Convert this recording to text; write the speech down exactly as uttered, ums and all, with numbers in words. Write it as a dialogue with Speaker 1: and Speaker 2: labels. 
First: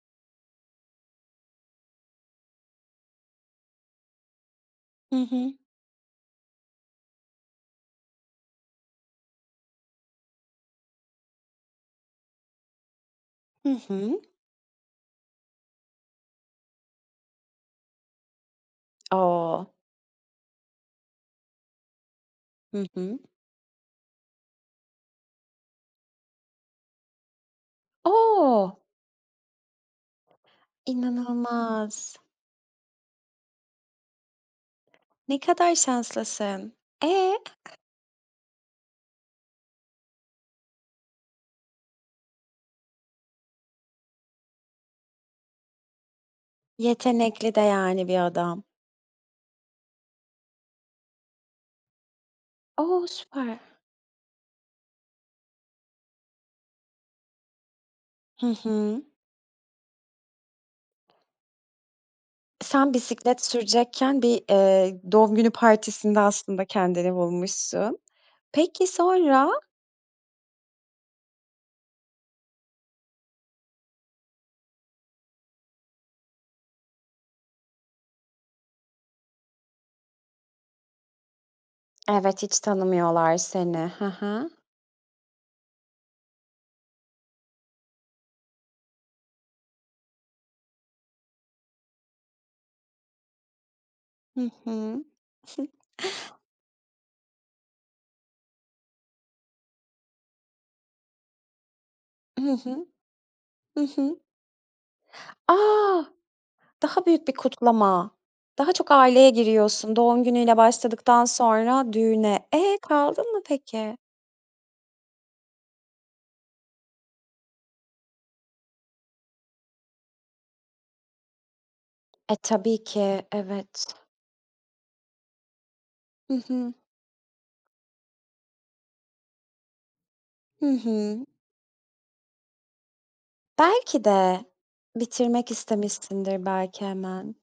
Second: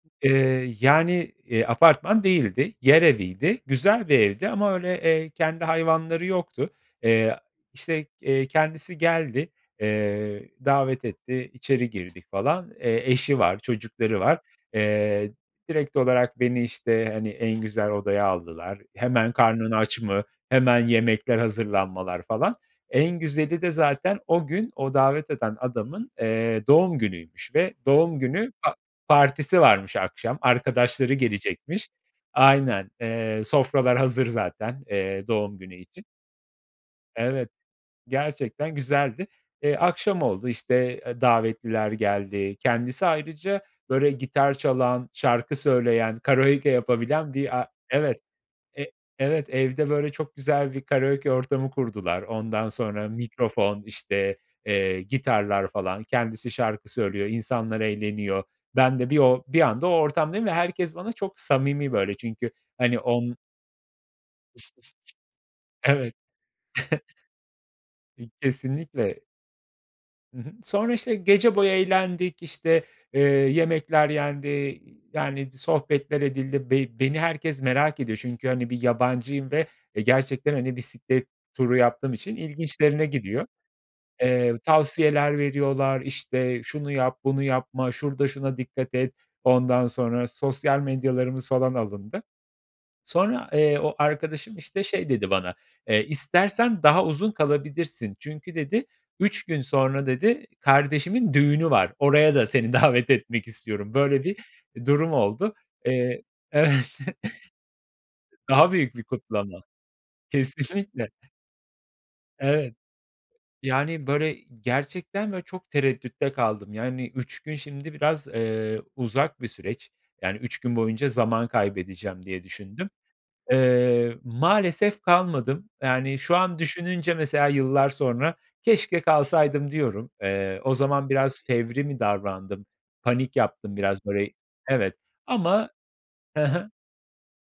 Speaker 1: Eee, yani, eee, apartman değildi. Yer eviydi. Güzel bir evdi ama öyle,
Speaker 2: Hı
Speaker 1: eee,
Speaker 2: hı.
Speaker 1: kendi hayvanları yoktu. Eee, işte, eee, kendisi geldi. Eee, davet etti, içeri girdik falan. Eee, eşi var,
Speaker 2: Hı
Speaker 1: çocukları
Speaker 2: hı.
Speaker 1: var. Eee, direkt olarak beni işte, hani, en güzel odaya aldılar. Hemen:
Speaker 2: O!
Speaker 1: "Karnın aç mı?" Hemen yemekler hazırlanmalar falan.
Speaker 2: Hı hı.
Speaker 1: En güzeli de zaten o gün, o davet eden adamın, eee, doğum günüymüş ve doğum günü pa
Speaker 2: O!
Speaker 1: partisi varmış akşam, arkadaşları gelecekmiş.
Speaker 2: İnanılmaz.
Speaker 1: Aynen, eee, sofralar hazır zaten, eee,
Speaker 2: Ne
Speaker 1: doğum
Speaker 2: kadar
Speaker 1: günü için.
Speaker 2: şanslısın. Eee?
Speaker 1: Evet, gerçekten güzeldi. Eee, akşam oldu işte, aaa, davetliler geldi. Kendisi ayrıca böyle gitar çalan, şarkı söyleyen, karaoke yapabilen
Speaker 2: Yetenekli,
Speaker 1: bir a
Speaker 2: değerli
Speaker 1: evet,
Speaker 2: bir adam.
Speaker 1: e evet, evde böyle çok güzel bir karaoke ortamı kurdular. Ondan
Speaker 2: O,
Speaker 1: sonra
Speaker 2: süper!
Speaker 1: mikrofon işte, eee, gitarlar falan kendisi şarkı söylüyor, insanlar eğleniyor.
Speaker 2: Hı
Speaker 1: Ben
Speaker 2: hı.
Speaker 1: de bir o bir anda o ortamdayım ve herkes bana çok samimi böyle çünkü,
Speaker 2: Sen
Speaker 1: hani, on
Speaker 2: bisiklet sürecekken bir, eee, doğum günü
Speaker 1: Evet.
Speaker 2: partisinde aslında kendini bulmuşsun.
Speaker 1: İ
Speaker 2: Peki
Speaker 1: kesinlikle.
Speaker 2: sonra?
Speaker 1: Hı hı. Sonra işte gece boyu eğlendik işte, eee, yemekler yendi, eee, yani sohbetler edildi. Be beni herkes merak ediyor çünkü, hani, bir yabancıyım ve, eee, gerçekten, hani, bisiklet turu yaptığım için
Speaker 2: Evet, hiç
Speaker 1: ilginçlerine
Speaker 2: tanımıyorlar
Speaker 1: gidiyor.
Speaker 2: seni. Hı hı.
Speaker 1: Eee, tavsiyeler veriyorlar işte şunu yap, bunu yapma, şurada şuna dikkat et ondan sonra sosyal medyalarımız falan alındı. Sonra, eee, o
Speaker 2: Hı
Speaker 1: arkadaşım işte
Speaker 2: hı.
Speaker 1: şey dedi bana: "Eee, istersen daha uzun kalabilirsin." çünkü dedi, "üç gün sonra," dedi, "kardeşimin düğünü var. Oraya da
Speaker 2: Hı
Speaker 1: seni
Speaker 2: hı.
Speaker 1: davet etmek
Speaker 2: Hı
Speaker 1: istiyorum."
Speaker 2: hı.
Speaker 1: Böyle bir durum oldu.
Speaker 2: A!
Speaker 1: Eee, evet.
Speaker 2: Daha büyük bir kutlama,
Speaker 1: Daha
Speaker 2: daha çok
Speaker 1: büyük bir
Speaker 2: aileye
Speaker 1: kutlama.
Speaker 2: giriyorsun. Doğum günüyle
Speaker 1: Kesinlikle.
Speaker 2: başladıktan sonra düğüne.
Speaker 1: Evet.
Speaker 2: Eee, kaldın mı peki?
Speaker 1: Yani böyle, eee, gerçekten böyle çok tereddütte kaldım. Yani, üç gün şimdi biraz, eee, uzak bir süreç. Yani, üç gün boyunca zaman kaybedeceğim
Speaker 2: E,
Speaker 1: diye
Speaker 2: tabii
Speaker 1: düşündüm.
Speaker 2: ki, evet.
Speaker 1: Eee, maalesef kalmadım. Yani şu
Speaker 2: Hı
Speaker 1: an
Speaker 2: hı.
Speaker 1: düşününce mesela yıllar sonra: "Keşke kalsaydım." diyorum. Eee,
Speaker 2: Hı
Speaker 1: o zaman
Speaker 2: hı.
Speaker 1: biraz fevri mi davrandım? Panik yaptım
Speaker 2: Belki
Speaker 1: biraz böyle,
Speaker 2: de.
Speaker 1: evet,
Speaker 2: Bitirmek
Speaker 1: ama Hı
Speaker 2: istemişsindir
Speaker 1: hı.
Speaker 2: belki hemen.